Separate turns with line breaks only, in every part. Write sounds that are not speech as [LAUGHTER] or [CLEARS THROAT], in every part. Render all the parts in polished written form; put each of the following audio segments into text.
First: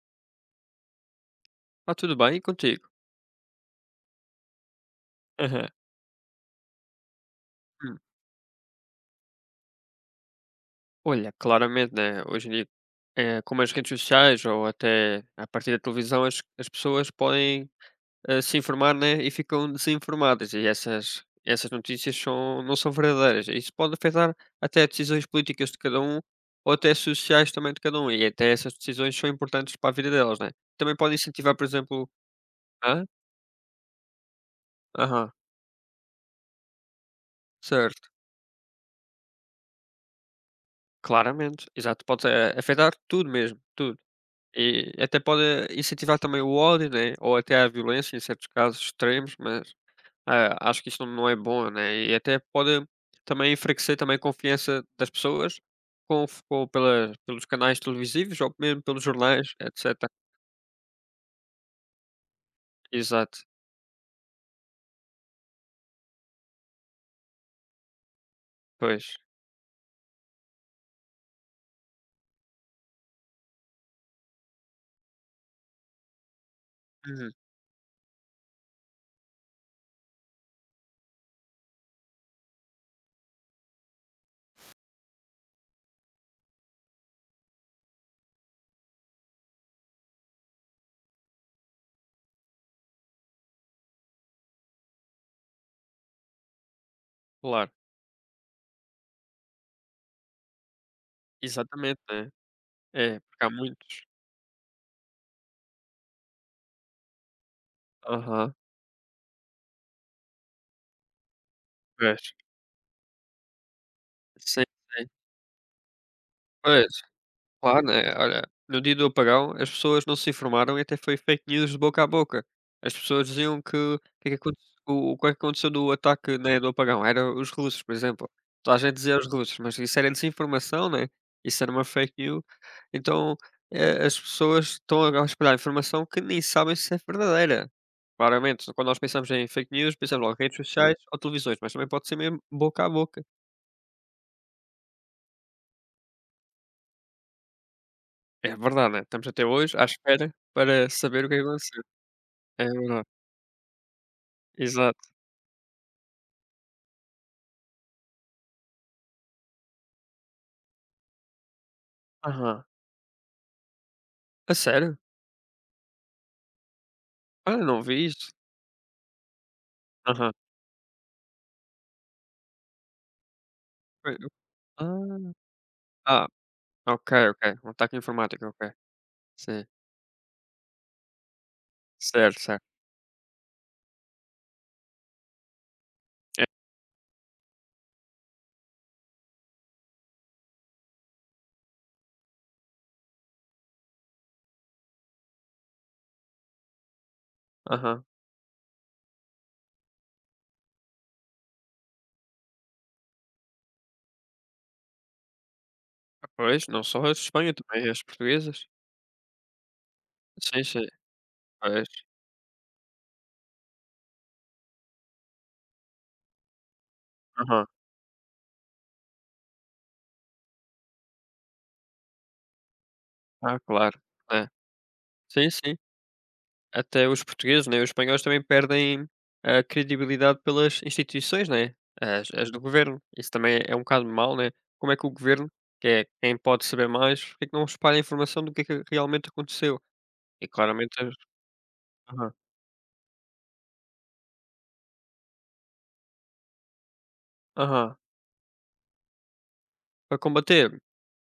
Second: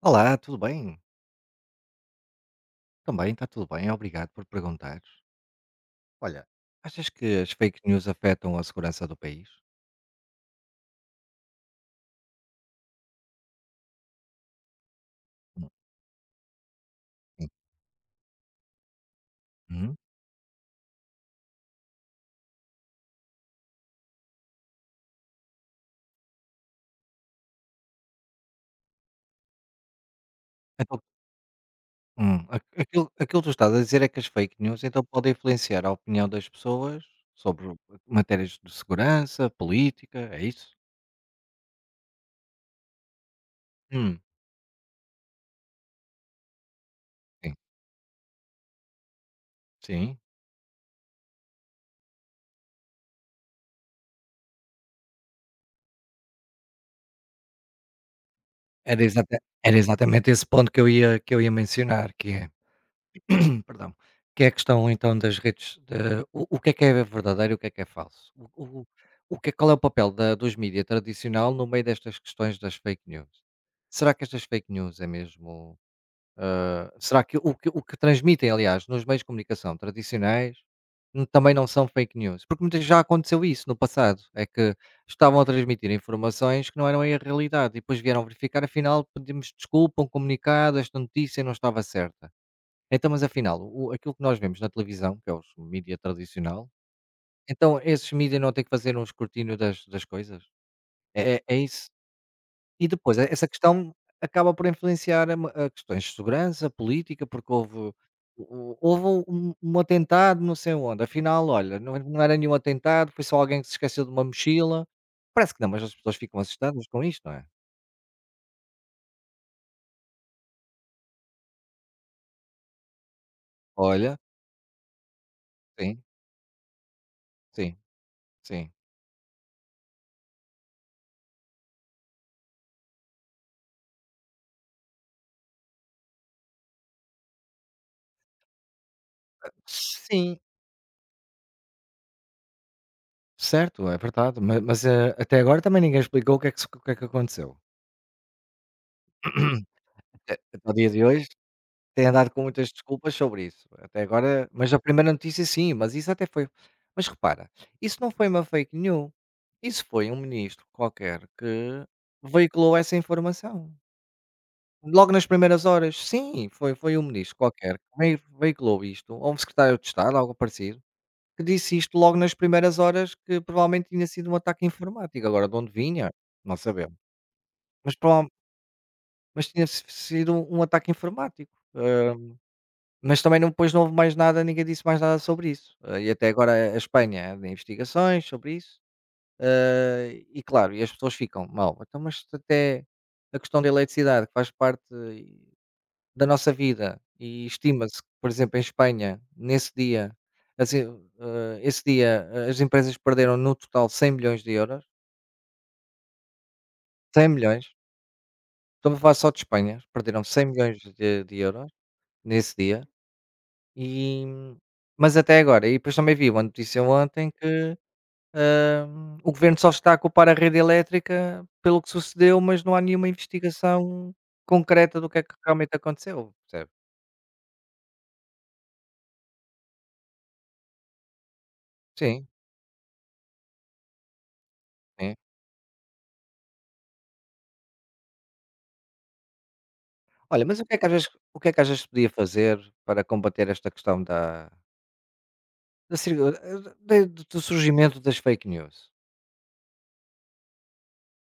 Olá, tudo bem?
Está tudo bem e contigo?
Também está tudo bem, obrigado por perguntar.
Aham.
Olha, achas que as fake
Hum.
news afetam a segurança do país?
Olha, claramente, né, hoje em dia, como as redes sociais ou até a
Hum,
partir da televisão, as pessoas
sim.
podem se informar, né, e ficam
Hum?
desinformadas. E essas notícias não são verdadeiras. Isso pode afetar até decisões políticas de cada um ou até sociais também de cada um. E até essas decisões são importantes para a vida delas, né? Também
Então,
pode incentivar, por exemplo. Hã?
aquilo que tu estás a dizer é que as fake news então podem
Aham,
influenciar a opinião das pessoas sobre
certo.
matérias de segurança, política, é isso?
Claramente, exato. Pode afetar tudo mesmo, tudo.
Hum,
E até pode incentivar também o ódio, né, ou
sim.
até a violência em certos casos extremos, mas,
Sim.
acho que isso não é bom, né, e até pode também enfraquecer também a confiança das pessoas com com pela pelos canais televisivos ou mesmo
Era,
pelos
exata-
jornais,
era
etcétera.
exatamente esse ponto que eu ia, mencionar, que é.
Exato,
Perdão, que é a questão então das redes, o que é verdadeiro e o que é falso? O o
pois.
o que é, qual é o papel da dos mídia tradicional no meio destas questões das fake news? Será que estas fake news é mesmo, será
Uhum,
que o que transmitem, aliás, nos meios de comunicação tradicionais, também não são fake news? Porque muitas, já aconteceu isso no passado, é que estavam a transmitir informações que não eram a realidade e depois vieram verificar, afinal pedimos desculpa, um comunicado, esta notícia não estava certa. Então, mas afinal, o aquilo que nós vemos na televisão, que é os mídia tradicional,
claro,
então esses mídia não têm que fazer um escrutínio das coisas? É isso?
exatamente, né.
E depois,
É, porque
essa
há
questão
muitos.
acaba por influenciar a ma, a questões de segurança, política, porque
Aham,
houve um atentado não sei onde, afinal, olha, não
pois.
era nenhum atentado, foi só alguém que se esqueceu de uma
Sim,
mochila.
sim.
Parece que não, mas as pessoas ficam assustadas
Pois.
com isto, não é?
Claro, né? Olha, no dia do apagão as pessoas não se informaram e até foi fake news de boca a boca. As pessoas diziam que o
Olha,
que é que o que é que aconteceu do
sim,
ataque, né, do apagão era os
sim,
russos, por exemplo.
sim.
Toda a gente dizia os russos, mas isso era desinformação, né? Isso era uma fake news. Então, as pessoas estão a espalhar informação que nem sabem se é verdadeira. Claramente, quando nós pensamos em fake news, pensamos logo
Sim.
em redes sociais ou televisões, mas também pode ser mesmo boca a boca.
Certo, é verdade, ma mas, até agora também ninguém explicou o que é que se o que é que aconteceu.
É verdade, né? Estamos até
[CLEARS THROAT]
hoje à espera
Até o
para
dia de
saber
hoje
o que aconteceu.
tem andado com
É
muitas
verdade,
desculpas sobre isso. Até agora, mas a
exato.
primeira notícia, sim, mas isso até foi, mas repara, isso não foi uma fake news, isso foi um ministro qualquer que
Aham.
veiculou essa informação.
A sério?
Logo nas primeiras horas. Sim, foi um ministro
Olha,
qualquer
não
que
vi isso.
veiculou isto, ou um secretário de Estado,
Aham.
algo parecido. Que disse isto logo nas primeiras horas que provavelmente tinha
Foi
sido um ataque informático,
ah,
agora de onde vinha,
ah,
não sabemos,
ok, ok. Um
mas
ataque
prova
informático, ok.
mas
Sim.
tinha si sido um ataque informático, hã,
Certo, certo.
mas também, depois não houve mais nada, ninguém disse mais nada sobre isso, e até
É.
agora a Espanha é de investigações sobre isso, hã, e claro, e as pessoas ficam: "Mal, então, mas até a questão da eletricidade que faz parte da nossa vida". E estima-se
Aham.
que, por exemplo, em Espanha, nesse dia, assim, as empresas perderam no total 100.000.000€,
Pois, não só as de Espanha,
100.000.000,
também as portuguesas.
estamos a falar só de Espanha, perderam
Sim,
100.000.000
sim.
de euros
Pois.
nesse dia, e mas até agora, e depois também vi uma notícia ontem
Aham.
que, hã, o governo só está a culpar a rede elétrica pelo que sucedeu, mas não há nenhuma
Ah, claro.
investigação
É.
concreta do que é que
Sim,
realmente
sim.
aconteceu, percebe?
Até os portugueses, né, os espanhóis também perdem a credibilidade pelas instituições, né,
Sim,
as do governo. Isso também é um bocado mau, né, como é que o
sim.
governo, que é quem pode saber mais, porque é que não espalha a informação do que é que realmente aconteceu?
Olha,
E
mas
claramente as
o que é que às vezes podia
Aham,
fazer para combater esta questão da da circu da do do
aham,
surgimento das fake news?
para combater,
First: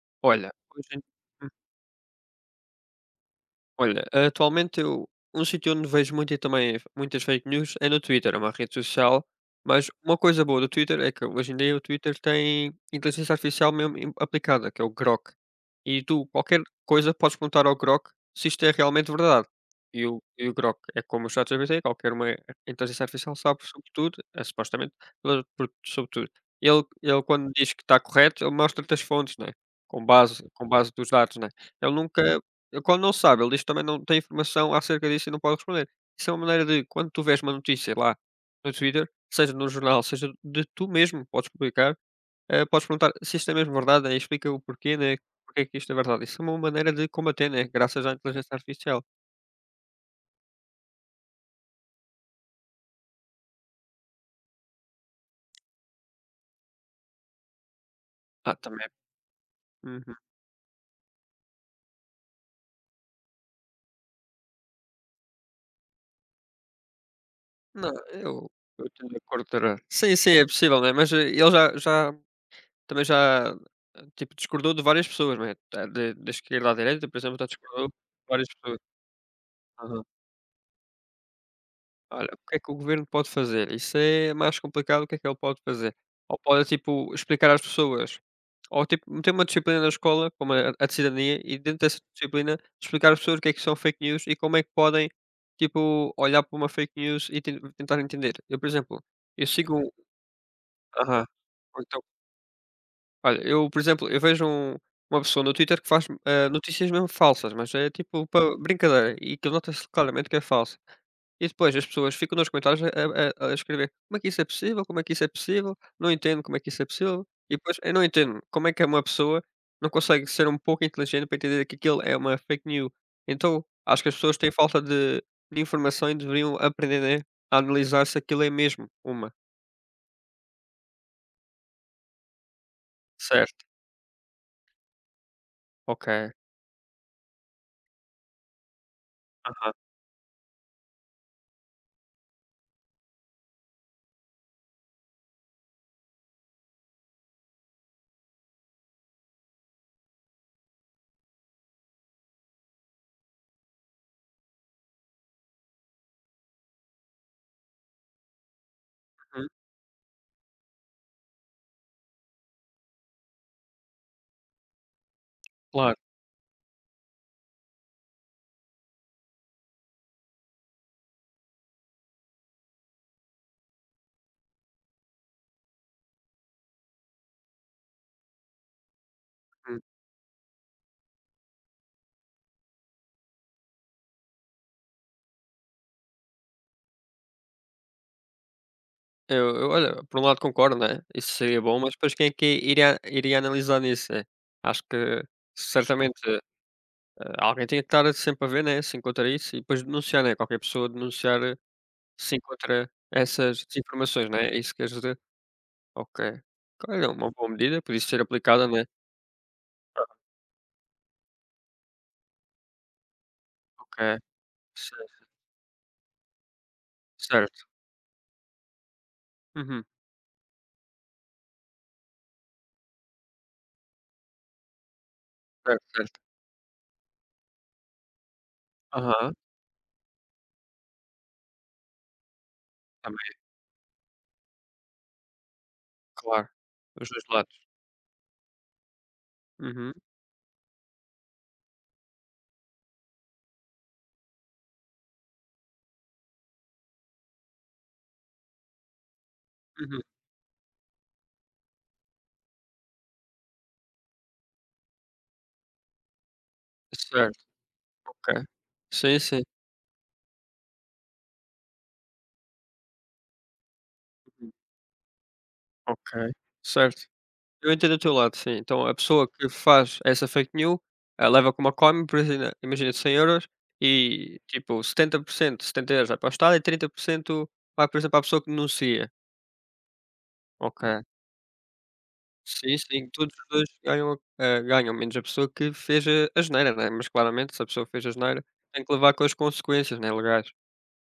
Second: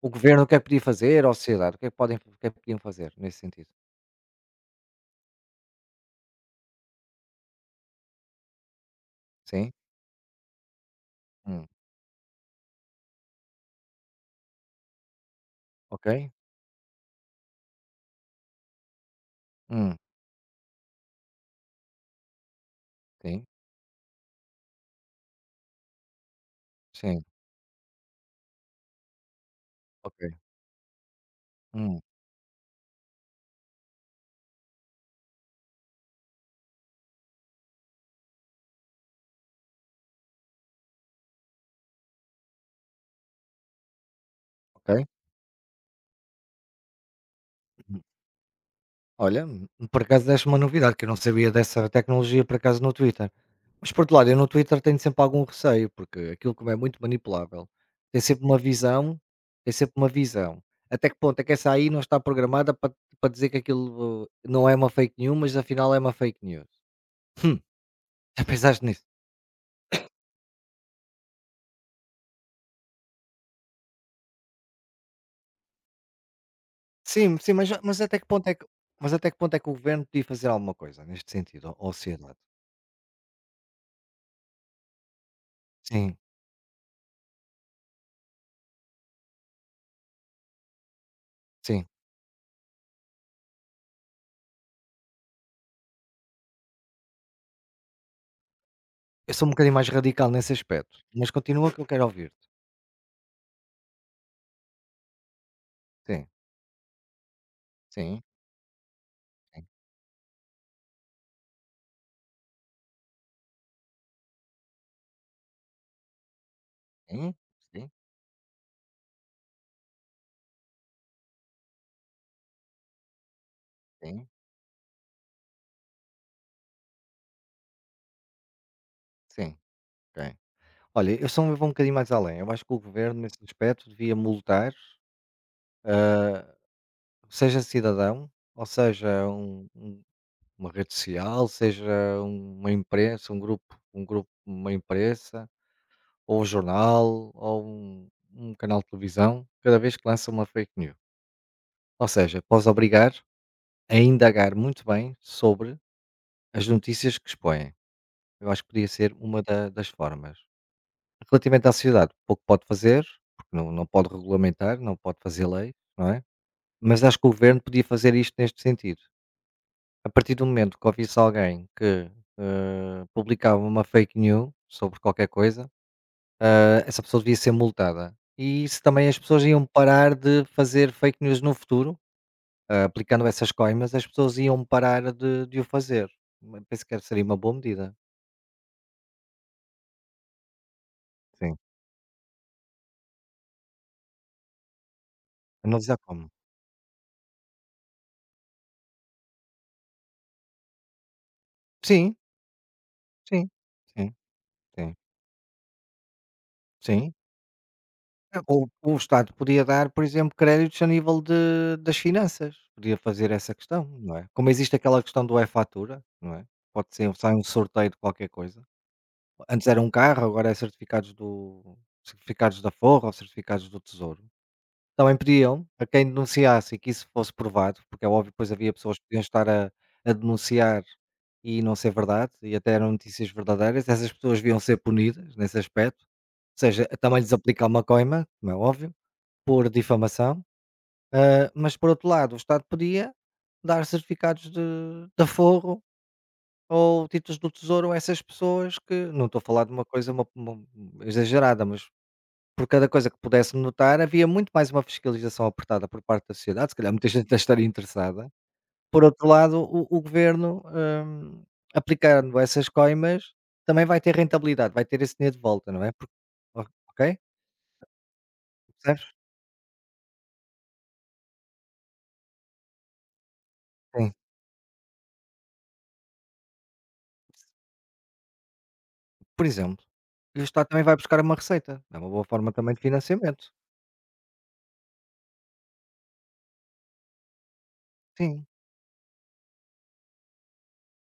O governo, o
olha,
que é que podia
hoje
fazer, ou a sociedade, o que é que podiam fazer nesse sentido?
Olha, atualmente eu um sítio onde vejo muito e também muitas fake news é no Twitter, é uma rede social.
Sim?
Mas uma coisa boa do Twitter é que hoje em
Hum,
dia o Twitter tem inteligência artificial mesmo aplicada, que é o Grok. E tu,
ok.
qualquer coisa, podes perguntar ao Grok se isto é realmente verdade.
Hum,
E o Grok é como o ChatGPT, qualquer uma inteligência artificial
sim,
sabe sobre tudo, é, supostamente, sobre tudo. Ele,
sim,
quando diz que está correto, ele mostra-te as fontes, né? com,
ok.
base, com base dos dados, né? Ele
Hum,
nunca ele quando não sabe, ele diz que também não tem informação acerca disso e não pode responder. Isso é uma maneira de quando tu vês uma notícia lá no Twitter, seja no jornal, seja de tu mesmo, podes publicar, podes perguntar se isto é mesmo verdade, né, explica o porquê,
ok.
né, porque é que isto é verdade. Isso é uma maneira de combater, né, graças à inteligência artificial.
Olha, por acaso deste uma novidade, que eu não sabia dessa tecnologia, por acaso, no Twitter. Mas, por outro lado, eu no Twitter tenho sempre algum receio, porque aquilo, como é muito manipulável, tem sempre
Ah,
uma
também.
visão tem sempre uma
Uhum.
visão. Até que ponto é que essa aí não está programada para dizer que aquilo, não é uma fake news, mas afinal é uma fake news. Hum,
Não,
[LAUGHS] já
eu
pensaste
eu
nisso?
estou de acordo. Terá. Sim, sim, é possível, né, mas, ele já, tipo, discordou de várias pessoas, né, da esquerda à direita, por
Sim,
exemplo, já
sim,
discordou de
mas até que
várias
ponto é que
pessoas.
mas até que ponto é que o governo podia fazer alguma coisa neste sentido, ou a
Olha, o
sociedade?
que é que o governo pode fazer? Isso é mais complicado, o que é que ele pode fazer?
Sim,
Ou pode, tipo, explicar às pessoas, ou tipo, meter uma disciplina na escola, como a de cidadania, e dentro
sim.
dessa disciplina explicar às pessoas o que é que são fake news e como é que podem, tipo, olhar para uma fake news e tentar entender. Eu, por exemplo,
Eu sou
eu
um bocadinho
sigo
mais
um.
radical nesse aspecto,
Aham.
mas continua que
Ou
eu
Então,
quero ouvir-te.
olha, eu, por exemplo, eu vejo uma pessoa no Twitter que faz
Sim.
notícias mesmo falsas, mas é
Sim,
tipo para brincadeira, e que
sim,
nota-se claramente que é falso. E depois as pessoas ficam nos comentários a escrever: "Como é que isso é possível? Como é que isso é possível? Não entendo como é que isso é possível".
sim,
E depois
sim,
eu não entendo como é que é uma pessoa não consegue ser um pouco inteligente para entender que aquilo é uma fake news. Então, acho que as
sim,
pessoas têm falta de informação e deveriam aprender, né, a analisar se aquilo é mesmo uma.
sim, tem. Olha, eu só me vou um bocadinho mais além. Eu acho que o governo, nesse
Certo,
aspecto, devia multar,
ok.
seja cidadão, ou seja,
Aham.
uma rede social, seja uma imprensa, um grupo, uma imprensa, ou um jornal, ou um canal de televisão, cada vez que lança uma fake news. Ou seja, pode obrigar a indagar muito bem sobre as notícias que expõem. Eu acho que podia ser uma
Uhum.
das formas. Relativamente à sociedade, pouco pode fazer, porque não pode regulamentar, não pode fazer lei,
Claro.
não é? Mas acho que o governo podia fazer isto neste sentido. A partir do momento que ouvisse alguém que, publicava uma fake news sobre qualquer coisa, essa pessoa devia ser multada. E se, também as pessoas iam
Hum.
parar de fazer fake news no futuro, aplicando essas coimas, as pessoas iam parar de o fazer. Mas penso que seria uma boa medida.
Eu olha, por um lado concordo, né, isso
Sim.
seria bom, mas depois quem é que iria analisar nisso, né? Acho que
Analisar
certamente
como.
Alguém tem que estar sempre a ver, né, se encontra isso e depois denunciar, né, qualquer pessoa denunciar
Sim,
se encontra
sim,
essas
sim,
desinformações, né, é isso que queres
sim.
dizer? Ok. Olha, é
Sim,
uma boa medida, podia ser
é, ou
aplicada, né.
o Estado podia dar, por exemplo, créditos a nível de das finanças, podia fazer essa questão,
Ok,
não é? Como existe aquela
cer
questão do e-fatura, não é? Pode ser sai um
certo.
sorteio de qualquer coisa. Antes era
Uhum.
um carro, agora é certificados do certificados da Forra ou certificados do Tesouro. Também pediam
Certo,
a quem
certo.
denunciasse e que isso fosse provado, porque é óbvio, depois havia pessoas que podiam
Aham.
estar a denunciar e não ser verdade, e até eram notícias
Também,
verdadeiras, essas pessoas deviam ser punidas nesse aspecto,
claro.
ou seja,
Dos
também
dois
lhes
lados.
aplicar uma coima, como é óbvio, por
Uhum,
difamação, mas por outro lado, o Estado podia dar certificados de aforro ou títulos do tesouro a essas pessoas, que não estou a falar de uma
uhum.
coisa uma exagerada, mas por cada coisa que pudesse notar, havia muito mais uma fiscalização apertada por parte da sociedade, se calhar muita gente até
Certo,
estaria interessada.
ok.
Por
Sim,
outro
sim.
lado, o governo, aplicando essas coimas, também vai ter
Uhum.
rentabilidade, vai ter esse dinheiro de volta, não é, porque
Ok,
o
certo.
ok?
Eu entendo o teu lado, sim. Então a
Percebes?
pessoa que faz essa fake news, leva por exemplo, imagina 100 €
Sim.
e tipo setenta 70€ vai para o Estado e 30% vai, por exemplo, à pessoa que denuncia.
Por exemplo, e o Estado também vai
Ok.
buscar uma receita, é uma boa forma também
Sim,
de
sim, todos
financiamento.
os dois ganham, menos a pessoa que fez a asneira, né. Mas claramente se a pessoa fez a asneira,
Sim,
tem que levar com as consequências, né, legais.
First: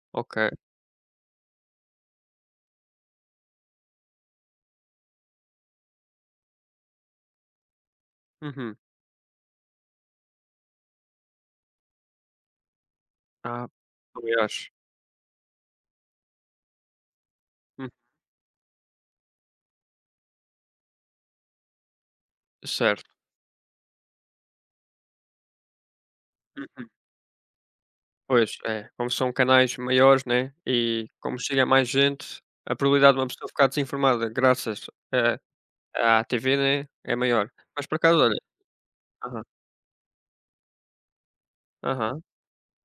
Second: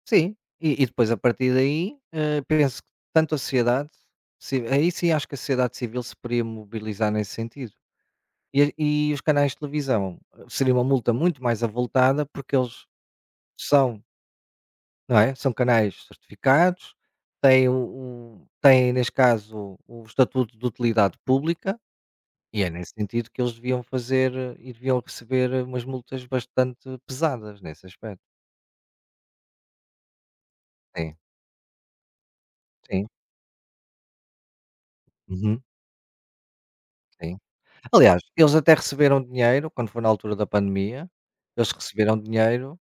sim.
Ok.
E depois, a partir daí, penso que, tanto a sociedade, ci aí sim, acho que a sociedade civil se poderia mobilizar nesse sentido. E
Uhum.
e os canais de televisão, seria uma multa muito mais avultada, porque eles
Ah,
são,
aliás.
não é, são canais certificados, têm
Hum,
o têm, neste caso, o estatuto de utilidade pública. E é nesse
certo.
sentido que eles deviam fazer, e deviam receber, umas multas
Uhum.
bastante pesadas nesse aspecto.
Pois, é, como são canais maiores, né, e
Sim,
como chega a mais gente, a
sim,
probabilidade de uma pessoa ficar desinformada graças a
uhum,
à TV, né, é
sim.
maior. Mas por acaso,
Aliás,
olha,
eles até receberam
aham,
dinheiro quando foi na altura da pandemia, eles receberam
aham,
dinheiro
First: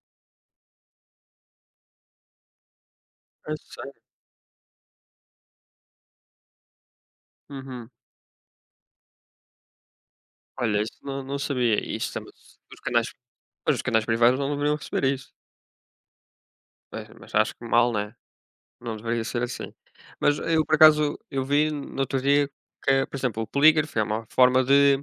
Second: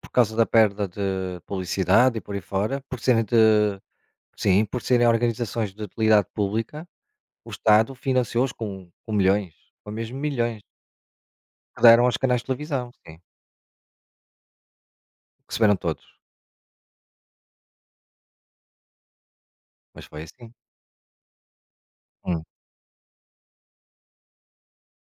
por causa da perda de publicidade e por aí fora, por serem
a
de
sério?
sim, por serem organizações de utilidade pública, o
Uhum.
Estado financiou-os com, milhões, ou mesmo milhões,
Olha, isso não sabia.
que deram
Isso
aos
também,
canais de
os
televisão,
canais
sim.
pois os canais privados não deveriam receber isso.
Receberam todos,
Mas acho que mal, né, não deveria ser assim.
mas foi
Mas
assim.
eu, por acaso, eu vi no outro
Hum,
dia que, por exemplo, o polígrafo é uma forma de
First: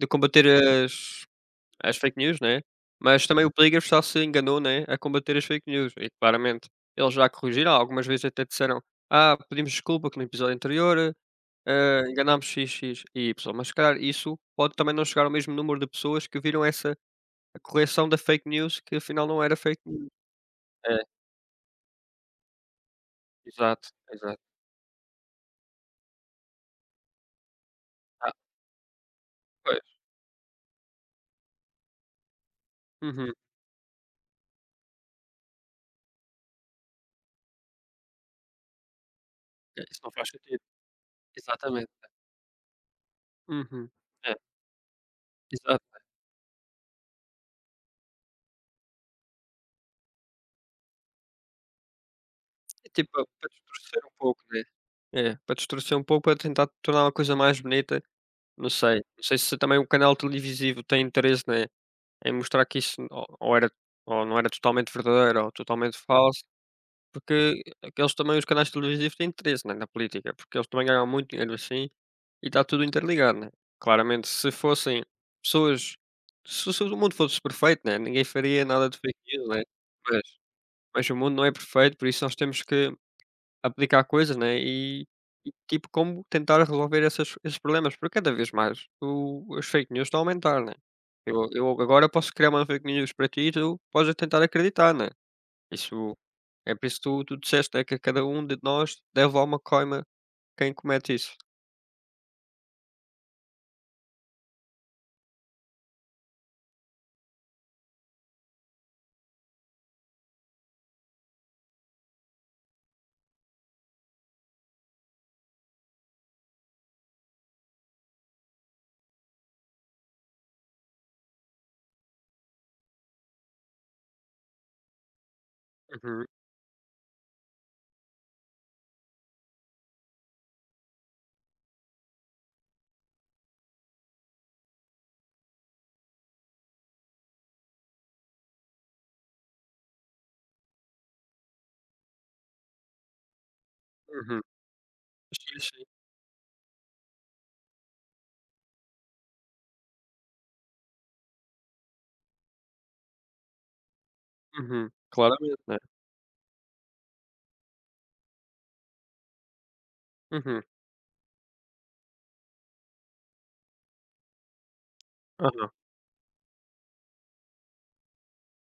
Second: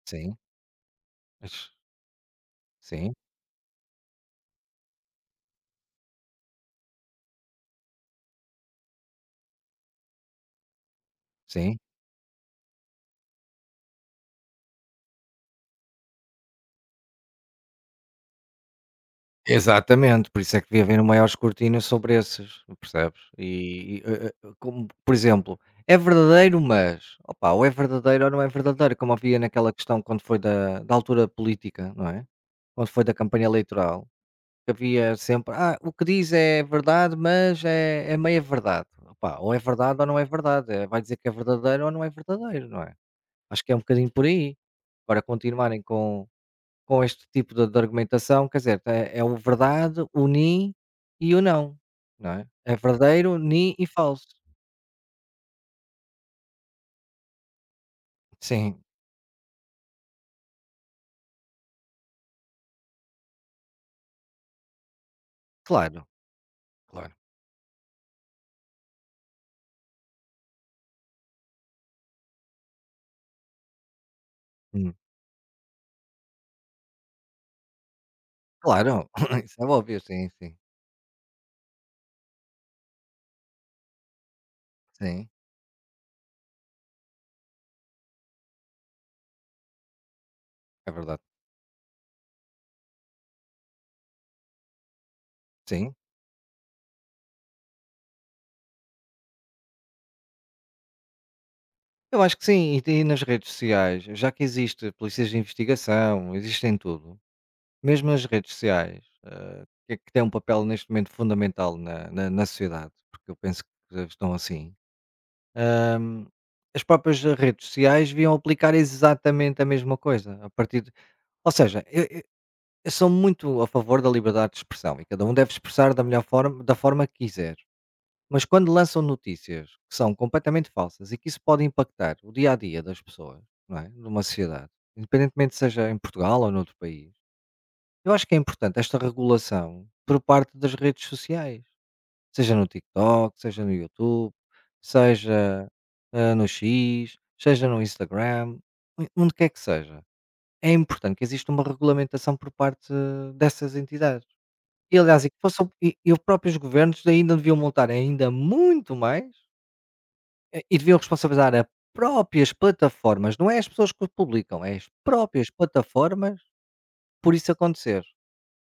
de
sim,
combater as
mas
As fake news, né?
sim,
Mas também o Pligas só se enganou, né, a combater as fake news e claramente eles já corrigiram, algumas vezes até disseram: Pedimos desculpa que no episódio anterior,
sim.
enganámos x, x e y", mas se calhar isso pode também não chegar ao mesmo número de pessoas que viram essa a correção da fake news que afinal não era fake news.
Exatamente, por isso é que devia
É,
haver maiores cortinas sobre esses, percebes?
exato,
E, e, eh, eh,
exato.
eh, como, por exemplo, é verdadeiro, mas opa, ou é verdadeiro ou
Ah,
não é verdadeiro, como havia naquela
pois.
questão quando foi da altura política, não é? Quando foi da
Uhum.
campanha eleitoral, que havia sempre, o que diz é verdade, mas é meia verdade. Opa, ou é
É,
verdade
isso
ou
não
não é
faz sentido.
verdade, vai dizer que é verdadeiro
Exatamente.
ou não é verdadeiro, não é? Acho que é um
Uhum.
bocadinho por
É,
aí. Agora continuarem
exato.
com este tipo de argumentação, quer dizer, é o verdade, o ni, e o não, não é? É
É tipo
verdadeiro,
para
ni e
distorcer um
falso.
pouco, né? É, para distorcer um pouco, para tentar tornar uma coisa mais bonita. Não
Sim,
sei, não sei se também o canal televisivo tem interesse, né, em mostrar que isso ou era ou não era totalmente verdadeiro ou totalmente
claro,
falso,
claro.
porque aqueles também os canais televisivos têm interesse, né, na política, porque eles também ganham muito dinheiro assim, e está tudo interligado, né. Claramente
Hum,
pessoas se o mundo fosse perfeito, né, ninguém faria nada de
claro, [COUGHS]
fake
[LAUGHS]
news,
isso
né,
é óbvio,
mas
sim, sim,
mas o mundo não é perfeito, por isso nós temos que aplicar coisas, né, e
sim,
e tipo como tentar resolver essas esses problemas, porque cada vez mais o as fake news estão a aumentar, né.
é verdade.
Eu agora posso criar uma fake news para ti e tu podes tentar acreditar, né.
Sim,
Isso é por isso que tu disseste, né, que cada um de nós deve alguma coima quem comete isso.
eu acho que sim, e nas redes sociais, já que existe polícias de investigação, existem tudo, mesmo as redes sociais, que têm um papel, neste momento, fundamental na sociedade, porque eu penso que estão assim. hum, as próprias redes sociais deviam aplicar exatamente a mesma coisa. Ou seja, eu sou muito a favor da liberdade de expressão e cada um deve expressar da melhor
Uhum,
forma, da forma que quiser. Mas quando lançam notícias que são completamente falsas e que isso pode impactar o dia a dia das pessoas, não é? Numa sociedade, independentemente seja em Portugal ou noutro país, eu acho que é importante esta regulação por parte das redes sociais. Seja no TikTok, seja no YouTube,
uhum. Sim,
seja,
sim.
no X, seja no Instagram, on onde quer que seja. É importante que exista uma regulamentação por parte dessas entidades.
Uhum.
E aliás, e que
Claramente,
fossem
né.
e os próprios governos ainda deviam montar ainda muito mais,
Uhum.
e deviam responsabilizar as próprias plataformas, não é as pessoas que o publicam, é as próprias
Aham.
plataformas, por isso acontecer.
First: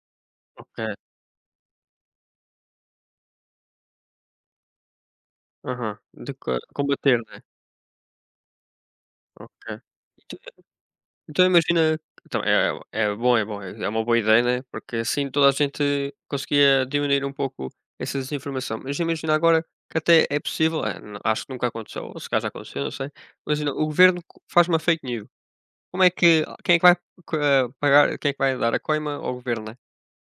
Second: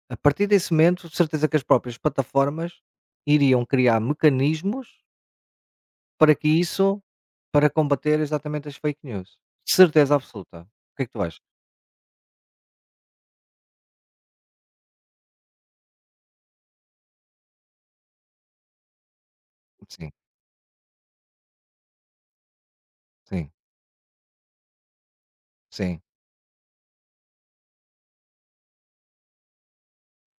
A partir desse
Ok.
momento, de certeza que as próprias plataformas iriam criar mecanismos
Aham. De
Para que
co
isso
combater, né.
para combater exatamente as fake news.
Ok.
Certeza absoluta. O que é que tu achas?
Então imagina, então é bom, é bom, é uma boa ideia, né, porque assim toda a gente conseguia diminuir um pouco essa desinformação. Mas imagina agora que
Sim,
até é possível, eh, n acho que nunca aconteceu, ou se calhar já aconteceu, não sei.
sim,
Imagina, o governo co faz uma fake news,
sim.
como é que quem é que vai pagar quem é que vai dar a coima ao governo, né?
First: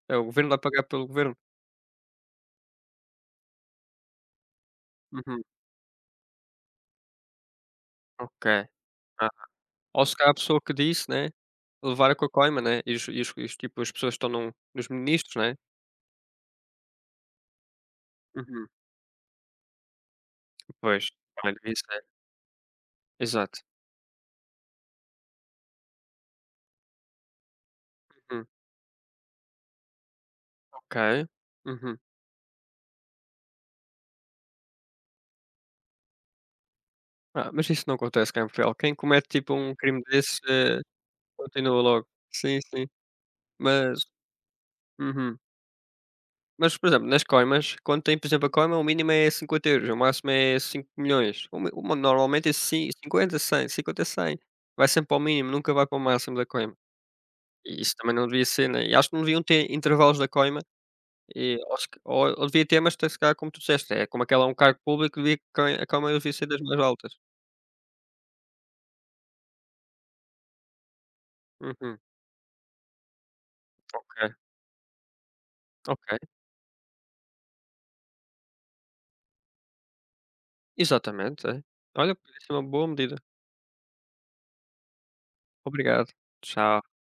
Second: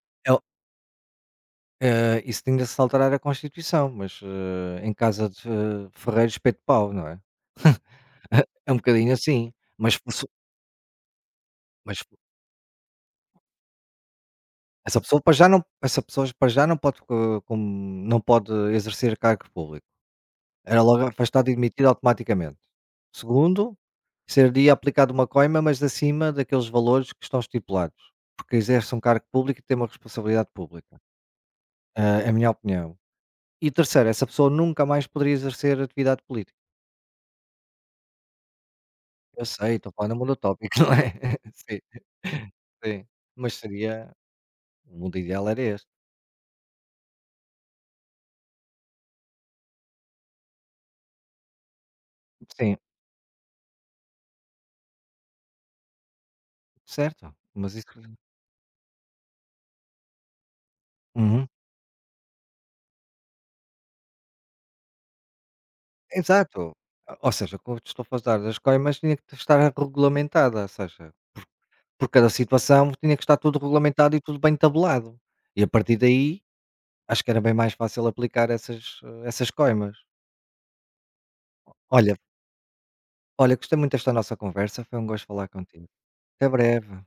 É o
Eu
governo vai pagar pelo governo?
isso tinha de se alterar a Constituição, mas, em casa
Uhum,
de ferreiro, espeto de pau, não é? [LAUGHS]
ok.
É um bocadinho
Ah,
assim, mas
ou se
possu
calhar a pessoa que disse, né,
mas
levar com a coima, né, e os tipo, as pessoas estão num nos
essa pessoa,
ministros, né?
para já não pode, co com não pode
Uhum,
exercer cargo público. Era logo
pois,
afastado
olha,
e
isso
demitido
é
automaticamente.
exato.
Segundo, seria aplicado uma coima, mas acima daqueles valores que estão estipulados,
Hum,
porque exerce um cargo público e tem uma responsabilidade pública,
ok. Uhum.
é a minha opinião. E terceiro, essa pessoa nunca mais poderia exercer atividade política.
Ah, mas isso não acontece cá em Portugal. Quem comete,
Eu
tipo,
sei,
um
estou
crime
falando no mundo
desses,
utópico, [LAUGHS] não é? Sim,
continua logo. Sim, sim.
sim, mas
Mas
seria o mundo
uhum.
ideal era este.
Mas, por exemplo, nas coimas, quando tem, por exemplo, a coima, o mínimo é 50€, o máximo é 5.000.000. O normalmente é
Sim,
50, 100. 50, 100. Vai sempre ao mínimo, nunca vai para o máximo da coima.
certo, mas
E
isso.
isso também não devia ser, né. E acho que não deviam ter intervalos da coima,
Uhum.
e acho que ou devia ter, mas se calhar como tu disseste, é como aquela é um cargo público, devia que a coima devia ser das
Exato.
mais altas.
Ou seja, quando estou a falar das coimas, tinha que estar regulamentada, ou seja,
Uhum.
por cada situação tinha que estar tudo regulamentado e
Ok,
tudo bem tabelado. E a partir
ok.
daí, acho que era bem mais fácil aplicar essas coimas.
Exatamente, é. Olha,
Olha
parece uma boa medida.
olha, gostei muito desta nossa conversa, foi um gosto falar contigo.
Obrigado.
Até
Tchau.
breve.